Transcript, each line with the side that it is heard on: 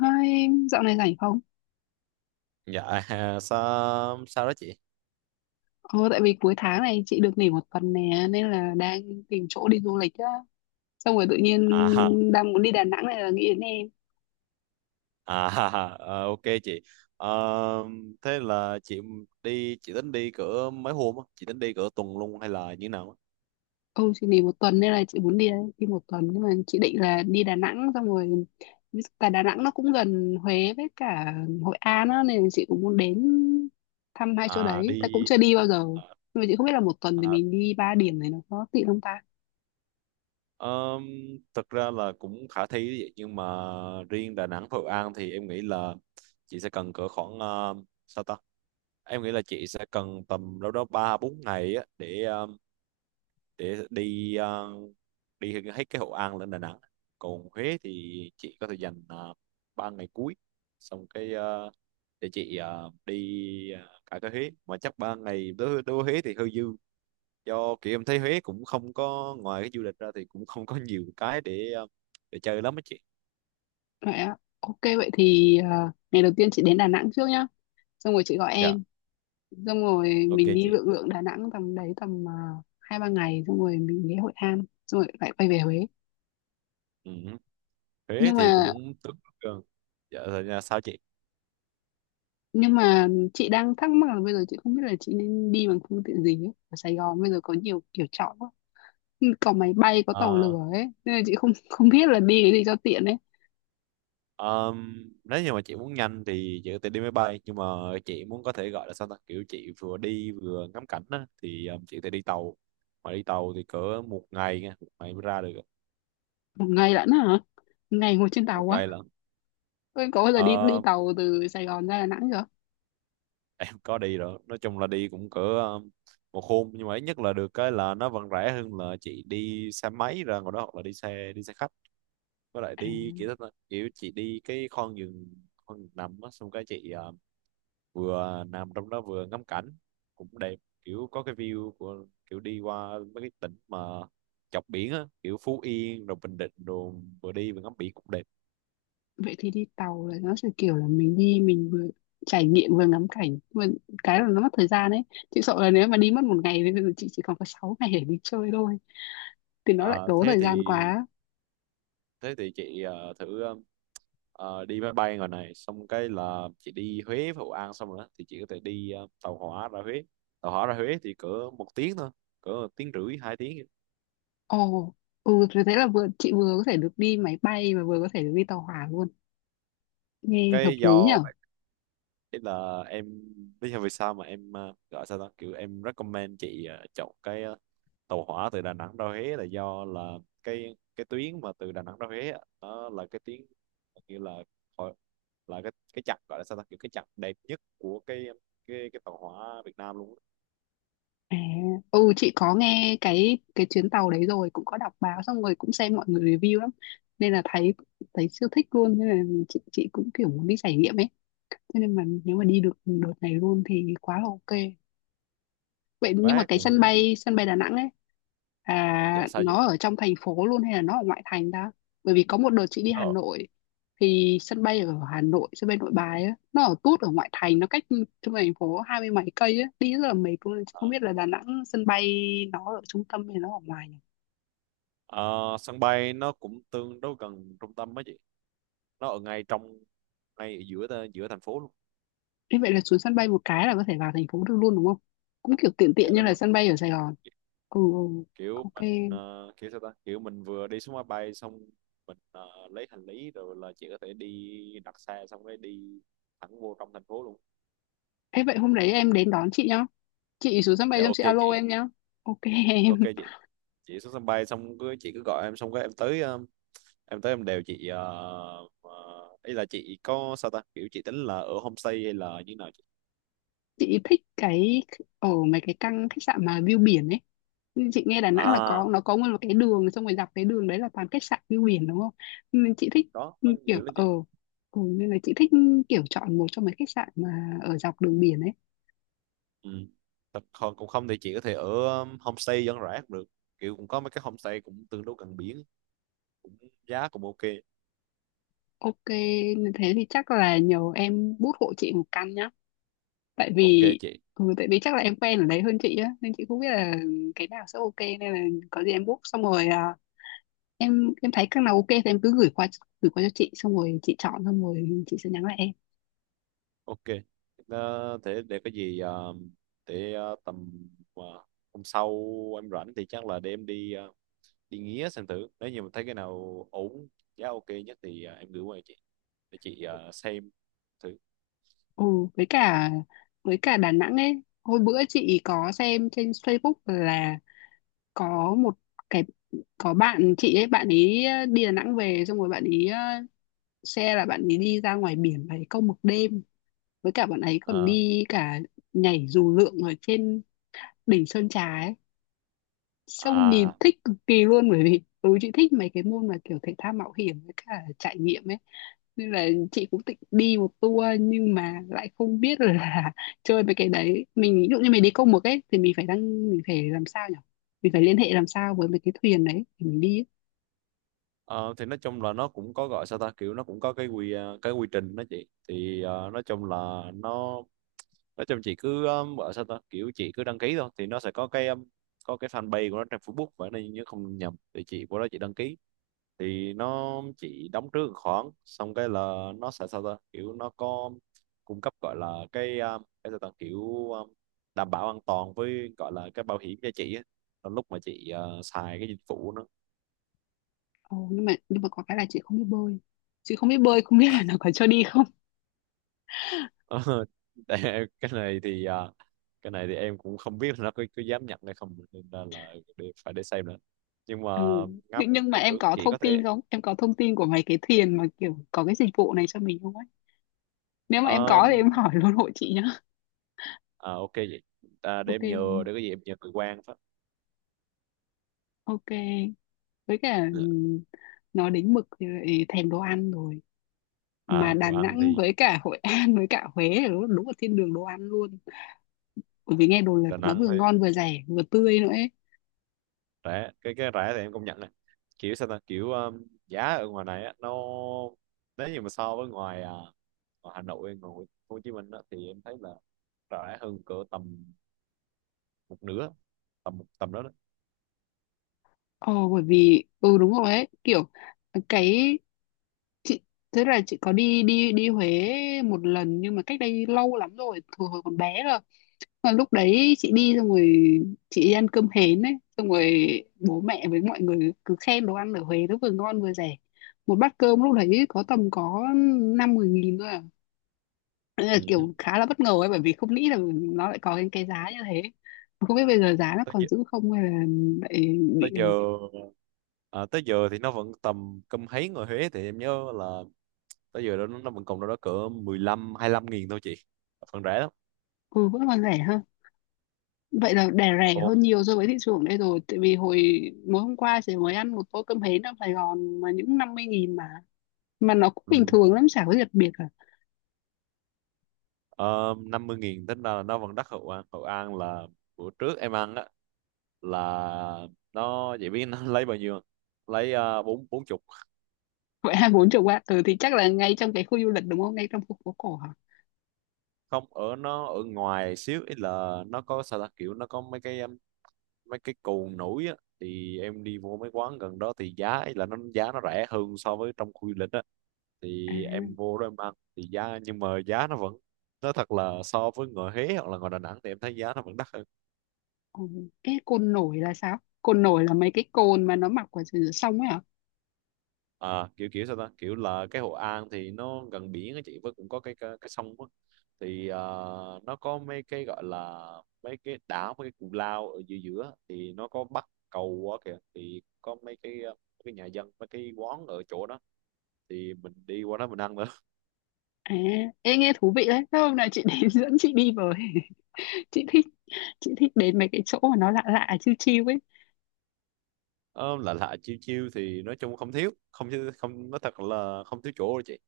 left: Hai dạo này rảnh không?
right: Dạ ha, sao sao đó chị?
left: Ờ, tại vì cuối tháng này chị được nghỉ một tuần nè nên là đang tìm chỗ đi du lịch á. Xong rồi tự nhiên
right: À ha,
left: đang muốn đi Đà Nẵng này là nghĩ đến em.
right: à ha, ha, ờ, ok chị. Ờ, thế là chị đi chị tính đi cỡ mấy hôm á? Chị tính đi cỡ tuần luôn hay là như thế nào? Á?
left: Ừ, chị nghỉ một tuần nên là chị muốn đi đi một tuần nhưng mà chị định là đi Đà Nẵng xong rồi tại Đà Nẵng nó cũng gần Huế với cả Hội An á nên là chị cũng muốn đến thăm hai chỗ
right: À
left: đấy. Ta cũng
right: đi
left: chưa đi bao giờ.
right: à,
left: Nhưng mà chị không biết là một tuần thì
right: à,
left: mình đi ba điểm này nó có tiện không ta?
right: ờm, thực ra là cũng khả thi đấy chị, nhưng mà riêng Đà Nẵng và Hội An thì em nghĩ là chị sẽ cần cỡ khoảng sao ta? Em nghĩ là chị sẽ cần tầm đâu đó 3 4 ngày á để đi đi hết cái Hội An lên Đà Nẵng còn Huế thì chị có thể dành uh, 3 ngày cuối xong cái ờ, để chị ờ, đi ờ, cả cái Huế mà chắc 3 ngày đối đối với Huế thì hơi dư do kiểu em thấy Huế cũng không có ngoài cái du lịch ra thì cũng không có nhiều cái để để chơi lắm á chị.
left: Vậy á. Ok vậy thì ngày đầu tiên chị đến Đà Nẵng trước nhá. Xong rồi chị gọi
right: Dạ
left: em xong rồi
right: ok
left: mình đi
right: chị.
left: lượn lượn Đà Nẵng tầm đấy hai ba ngày xong rồi mình ghé Hội An xong rồi lại quay về Huế
right: Ừ. Huế
left: nhưng
right: thì
left: mà
right: cũng tương đối gần. Dạ rồi nha, sao chị?
left: nhưng mà chị đang thắc mắc là bây giờ chị không biết là chị nên đi bằng phương tiện gì ấy. Ở Sài Gòn bây giờ có nhiều kiểu chọn quá, có máy bay có tàu
right: À,
left: lửa ấy nên là chị không không biết là đi cái gì cho tiện ấy.
right: Nếu như mà chị muốn nhanh thì chị có thể đi máy bay nhưng mà chị muốn có thể gọi là sao ta kiểu chị vừa đi vừa ngắm cảnh á thì chị có thể đi tàu mà đi tàu thì cỡ một ngày nha một ngày mới ra được
left: Một ngày lận hả? Một ngày ngồi trên tàu
right: một
left: quá.
right: ngày lận.
left: Ôi, có bao giờ đi đi
right: Ờ,
left: tàu từ Sài Gòn ra Đà Nẵng chưa?
right: em có đi rồi nói chung là đi cũng cỡ một hôm nhưng mà ít nhất là được cái là nó vẫn rẻ hơn là chị đi xe máy ra ngoài đó hoặc là đi xe khách với lại
left: À,
right: đi kiểu đó, kiểu chị đi cái con giường nằm á xong cái chị vừa nằm trong đó vừa ngắm cảnh cũng đẹp kiểu có cái view của kiểu đi qua mấy cái tỉnh mà chọc biển á kiểu Phú Yên rồi Bình Định rồi vừa đi vừa ngắm biển cũng đẹp.
left: vậy thì đi tàu là nó sẽ kiểu là mình đi mình vừa trải nghiệm vừa ngắm cảnh mà cái là nó mất thời gian đấy. Chị sợ là nếu mà đi mất một ngày thì bây giờ chị chỉ còn có 6 ngày để đi chơi thôi thì nó lại
right: À,
left: tốn
right: thế
left: thời
right: thì
left: gian quá.
right: thế thì chị ờ, thử ờ, ờ, đi máy bay ngoài này xong cái là chị đi Huế với Hội An xong rồi đó thì chị có thể đi tàu hỏa ra Huế. Tàu hỏa ra Huế thì cỡ một tiếng thôi cỡ một tiếng rưỡi hai tiếng.
left: Ồ, ừ thế thế là vừa chị vừa có thể được đi máy bay và vừa có thể được đi tàu hỏa luôn, nghe hợp
right: Cái
left: lý
right: do
left: nhở.
right: cái là em lý do vì sao mà em gọi sao đó kiểu em recommend chị chọn cái à, tàu hỏa từ Đà Nẵng ra Huế là do là cái tuyến mà từ Đà Nẵng ra Huế á, nó là cái tuyến như là hồi- là cái chặng gọi là sao ta kiểu cái chặng đẹp nhất của cái cái tàu hỏa Việt Nam luôn á.
left: à, ừ chị có nghe cái chuyến tàu đấy rồi, cũng có đọc báo xong rồi cũng xem mọi người review lắm nên là thấy thấy siêu thích luôn nên là chị cũng kiểu muốn đi trải nghiệm ấy. Thế nên mà nếu mà đi được đợt này luôn thì quá là ok. Vậy nhưng mà
right: Vé
left: cái sân
right: cũng
left: bay sân bay Đà Nẵng ấy,
right: dạ sao vậy
left: nó ở trong thành phố luôn hay là nó ở ngoại thành ta? Bởi vì có một đợt chị đi Hà
right: nó
left: Nội thì sân bay ở Hà Nội, sân bay Nội Bài ấy, nó ở tút ở ngoại thành, nó cách trung thành phố 20 mấy cây ấy, đi rất là mệt luôn. Chị không
right: ở-
left: biết là Đà Nẵng sân bay nó ở trung tâm hay nó ở ngoài nhỉ?
right: ờ, sân bay nó cũng tương đối gần trung tâm á chị. Nó ở ngay trong ngay ở giữa giữa thành phố luôn.
left: Thế vậy là xuống sân bay một cái là có thể vào thành phố được luôn đúng không? Cũng kiểu tiện
right: Dạ
left: tiện như
right: đúng
left: là
right: rồi
left: sân bay ở Sài Gòn. Ừ, ừ,
right: kiểu
left: ok.
right: mình kiểu sao ta kiểu mình vừa đi xuống máy bay xong mình lấy hành lý rồi là chị có thể đi đặt xe xong cái đi thẳng vô trong thành phố luôn.
left: Thế vậy hôm đấy em đến đón chị nhá. Chị xuống sân bay
right: Dạ
left: xong
right: ok
left: chị alo
right: chị.
left: em nhá. Ok em.
right: Ok chị xuống sân bay xong cứ chị cứ gọi em xong cái em tới em tới em đều chị ờ, ờ, ý là chị có sao ta kiểu chị tính là ở homestay hay là như nào chị?
left: Chị thích cái ở mấy cái căn khách sạn mà view biển ấy. Nhưng chị nghe Đà Nẵng là có,
right: À
left: nó có nguyên một cái đường xong rồi dọc cái đường đấy là toàn khách sạn view biển đúng không, nên chị thích
right: đó có
left: kiểu
right: nhiều lắm
left: ở,
right: chị.
left: ừ, nên là chị thích kiểu chọn một trong mấy khách sạn mà ở dọc đường biển ấy.
right: Ừ. Thật- còn cũng không thì chị có thể ở homestay dân rã cũng được kiểu cũng có mấy cái homestay cũng tương đối gần biển cũng giá cũng ok.
left: Ok, nên thế thì chắc là nhờ em bút hộ chị một căn nhá, tại
right: Ok
left: vì
right: chị.
left: ừ, tại vì chắc là em quen ở đấy hơn chị á nên chị không biết là cái nào sẽ ok nên là có gì em book xong rồi em thấy các nào ok thì em cứ gửi qua cho chị xong rồi chị chọn xong rồi chị sẽ nhắn lại em.
right: Ok. Ờ, thế để có gì ờ, để ờ, tầm ờ, hôm sau em rảnh thì chắc là để em đi đi nghía xem thử nếu như mà thấy cái nào ổn giá ok nhất thì em gửi qua cho chị để chị xem thử.
left: Ừ, với cả với cả Đà Nẵng ấy, hồi bữa chị có xem trên Facebook là có một cái, có bạn chị ấy, bạn ấy đi Đà Nẵng về xong rồi bạn ấy xe là bạn ấy đi ra ngoài biển và câu mực đêm, với cả bạn ấy còn
right: Ờ,
left: đi cả nhảy dù lượn ở trên đỉnh Sơn Trà ấy. Xong nhìn
right: à
left: thích cực kỳ luôn bởi vì ừ chị thích mấy cái môn mà kiểu thể thao mạo hiểm với cả trải nghiệm ấy, nên là chị cũng định đi một tour nhưng mà lại không biết là chơi mấy cái đấy, mình ví dụ như mình đi câu mực ấy thì mình phải làm sao nhỉ, mình phải liên hệ làm sao với mấy cái thuyền đấy thì mình đi ấy.
right: ờ, thì nói chung là nó cũng có gọi sao ta kiểu nó cũng có cái quy cái quy trình đó chị thì nói chung là nó nói chung chị cứ ở sao ta kiểu chị cứ đăng ký thôi thì nó sẽ có cái fanpage của nó trên Facebook vậy nên nhớ không nhầm thì chị của đó chị đăng ký thì nó chị đóng trước một khoản xong cái là nó sẽ sao ta kiểu nó có cung cấp gọi là cái sao ta kiểu um, đảm bảo an toàn với gọi là cái bảo hiểm cho chị á. Trong lúc mà chị xài cái dịch vụ.
left: Ồ, nhưng mà có cái là chị không biết bơi, chị không biết bơi không biết là nó có cho đi không.
right: Ờ, cái này thì à, cái này thì em cũng không biết là nó có dám nhận hay không nên là để, phải để xem nữa nhưng mà
left: Ừ.
right: ngắm
left: nhưng mà
right: thì
left: em
right: được
left: có
right: chỉ
left: thông
right: có thế.
left: tin không, em có thông tin của mấy cái thuyền mà kiểu có cái dịch vụ này cho mình không ấy, nếu mà em có thì em
right: um,
left: hỏi luôn hộ chị.
right: à, ok vậy à, để
left: Ok,
right: em nhờ để cái gì em nhờ người quan phát.
left: ok. Với cả nói đến mực thì lại thèm đồ ăn rồi, mà
right: À
left: Đà
right: đồ ăn
left: Nẵng
right: thì
left: với cả Hội An với cả Huế là đúng, đúng là thiên đường đồ ăn luôn, bởi vì nghe đồn là
right: Đà
left: nó
right: Nẵng
left: vừa
right: thì
left: ngon vừa rẻ vừa tươi nữa ấy.
right: rẻ cái rẻ thì em công nhận này kiểu sao ta kiểu giá ở ngoài này á, nó nếu như mà so với ngoài à, ngoài Hà Nội ngoài Hồ Chí Minh á, thì em thấy là rẻ hơn cỡ tầm một nửa tầm tầm đó đó.
left: Ồ, bởi vì ừ đúng rồi ấy, kiểu cái chị tức là chị có đi đi đi Huế một lần nhưng mà cách đây lâu lắm rồi, hồi hồi còn bé cơ. Mà lúc đấy chị đi xong rồi chị đi ăn cơm hến ấy, xong rồi bố mẹ với mọi người cứ khen đồ ăn ở Huế nó vừa ngon vừa rẻ, một bát cơm lúc đấy có tầm năm mười nghìn thôi à. Đấy là
right: Ừ.
left: kiểu khá là bất ngờ ấy bởi vì không nghĩ là nó lại có cái giá như thế. Không biết bây giờ giá nó
right: Tới
left: còn giữ không hay là lại bị,
right: tới giờ à, tới giờ thì nó vẫn tầm cơm hấy người Huế thì em nhớ là tới giờ đó nó vẫn còn đâu đó cỡ 15 lăm nghìn thôi chị phần rẻ lắm
left: ừ, vẫn còn rẻ hơn. Vậy là đẻ rẻ
right: cô.
left: hơn nhiều so với thị trường đây rồi, tại vì hồi mới hôm qua chị mới ăn một tô cơm hến ở Sài Gòn mà những 50.000 mà nó cũng bình
right: Ừ.
left: thường lắm chả có gì đặc biệt.
right: 50 nghìn tính ra là nó vẫn đắt. Hậu An Hậu An là bữa trước em ăn á là nó vậy biết nó lấy bao nhiêu không? Lấy bốn bốn chục.
left: Vậy hai bốn chục á, ừ thì chắc là ngay trong cái khu du lịch đúng không, ngay trong khu phố cổ hả?
right: Không ở nó ở ngoài xíu ý là nó có sao ta kiểu nó có mấy cái cồn nổi á thì em đi vô mấy quán gần đó thì giá ấy là nó giá nó rẻ hơn so với trong khu du lịch á
left: À,
right: thì em vô đó em ăn thì giá nhưng mà giá nó vẫn nói thật là so với ngoài Huế hoặc là ngoài Đà Nẵng thì em thấy giá nó vẫn đắt hơn.
left: ừ. Cái côn nổi là sao, côn nổi là mấy cái cồn mà nó mọc ở dưới sông ấy hả?
right: À kiểu kiểu sao ta kiểu là cái Hội An thì nó gần biển á chị với cũng có cái sông á thì à, nó có mấy cái gọi là mấy cái đảo mấy cái cù lao ở giữa giữa thì nó có bắc cầu quá kìa thì có mấy cái cái nhà dân mấy cái quán ở chỗ đó thì mình đi qua đó mình ăn.
left: À, ê, nghe thú vị đấy. Thế hôm nào chị đến dẫn chị đi với. chị thích chị thích đến mấy cái chỗ mà nó lạ lạ chiêu chiêu ấy.
right: Ờ, lạ lạ chiêu chiêu thì nói chung không thiếu không nói thật là không thiếu chỗ đâu chị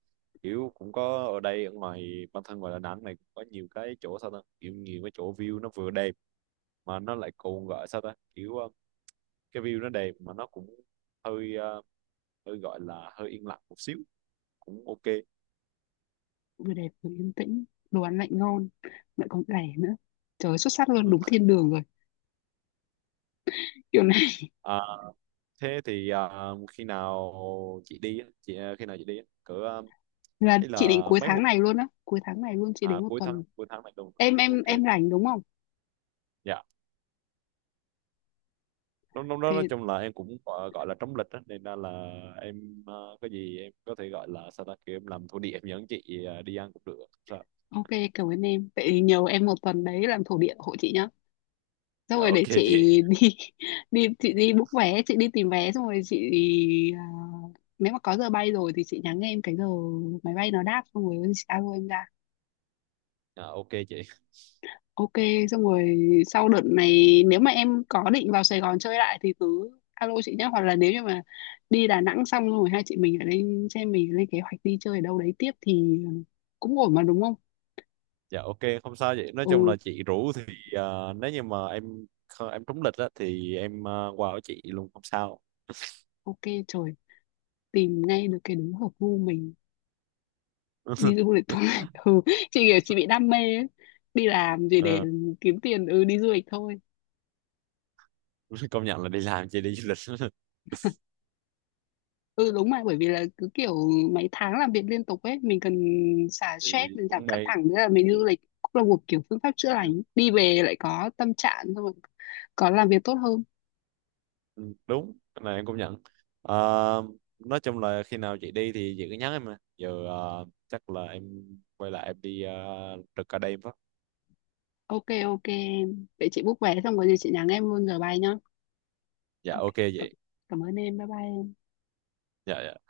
right: kiểu cũng có ở đây ở ngoài bản thân ngoài Đà Nẵng này cũng có nhiều cái chỗ sao ta kiểu nhiều cái chỗ view nó vừa đẹp mà nó lại còn gọi sao ta kiểu cái view nó đẹp mà nó cũng hơi hơi gọi là hơi yên lặng một xíu cũng ok.
left: Vừa đẹp vừa yên tĩnh, đồ ăn lại ngon, lại còn rẻ nữa, trời ơi, xuất sắc luôn,
right: Ừ.
left: đúng thiên đường rồi kiểu này.
right: À, thế thì ờ, khi nào chị đi á? Chị ờ, khi nào chị đi á? Cỡ ờ,
left: Là
right: ý
left: chị định
right: là
left: cuối
right: mấy
left: tháng
right: hôm
left: này luôn á, cuối tháng này luôn chị đến
right: à
left: một tuần.
right: cuối tháng này luôn
left: em em
right: ok.
left: em rảnh đúng không?
right: Dạ lúc lúc đó nói
left: Thế.
right: chung là em cũng gọi là trống lịch á nên ra là em có gì em có thể gọi là sao ta kêu em làm thổ địa em dẫn chị đi ăn cũng được không sao.
left: Ok, cảm ơn em. Vậy thì nhờ em một tuần đấy làm thổ địa hộ chị nhá. Xong
right: Dạ,
left: rồi
right: ok
left: để chị
right: chị.
left: đi đi chị đi book vé, chị đi tìm vé xong rồi chị à, nếu mà có giờ bay rồi thì chị nhắn em cái giờ máy bay nó đáp xong rồi chị alo em ra.
right: Dạ, ok chị.
left: Ok, xong rồi sau đợt này nếu mà em có định vào Sài Gòn chơi lại thì cứ alo chị nhé, hoặc là nếu như mà đi Đà Nẵng xong rồi hai chị mình lại lên xem, mình lên kế hoạch đi chơi ở đâu đấy tiếp thì cũng ổn mà đúng không?
right: Dạ ok không sao vậy nói chung
left: Ừ,
right: là chị rủ thì nếu như mà em em trúng lịch á thì em qua ở chị luôn không sao.
left: ok. Trời, tìm ngay được cái đúng hợp gu mình đi du lịch thôi. Ừ, chị kiểu chị bị đam mê ấy. Đi làm gì để
right: Ờ,
left: kiếm tiền, ừ đi du lịch thôi.
right: công nhận là đi làm chị đi du lịch
left: Ừ đúng mà, bởi vì là cứ kiểu mấy tháng làm việc liên tục ấy mình cần xả
right: thì
left: stress, mình giảm
right: cũng
left: căng
right: may.
left: thẳng nữa, là mình đi du lịch cũng là một kiểu phương pháp chữa lành, đi về lại có tâm trạng xong rồi có làm việc tốt hơn.
right: Ừ, đúng cái này em cũng nhận. Ờ, nói chung là khi nào chị đi thì chị cứ nhắn em mà giờ ờ, chắc là em quay lại em đi trực ở đây em phát.
left: Ok, ok em. Vậy chị book vé xong rồi gì chị nhắn em luôn giờ bay nhá.
right: Dạ
left: Ok,
right: ok
left: cảm
right: vậy.
left: cảm ơn em, bye bye em.
right: Dạ dạ.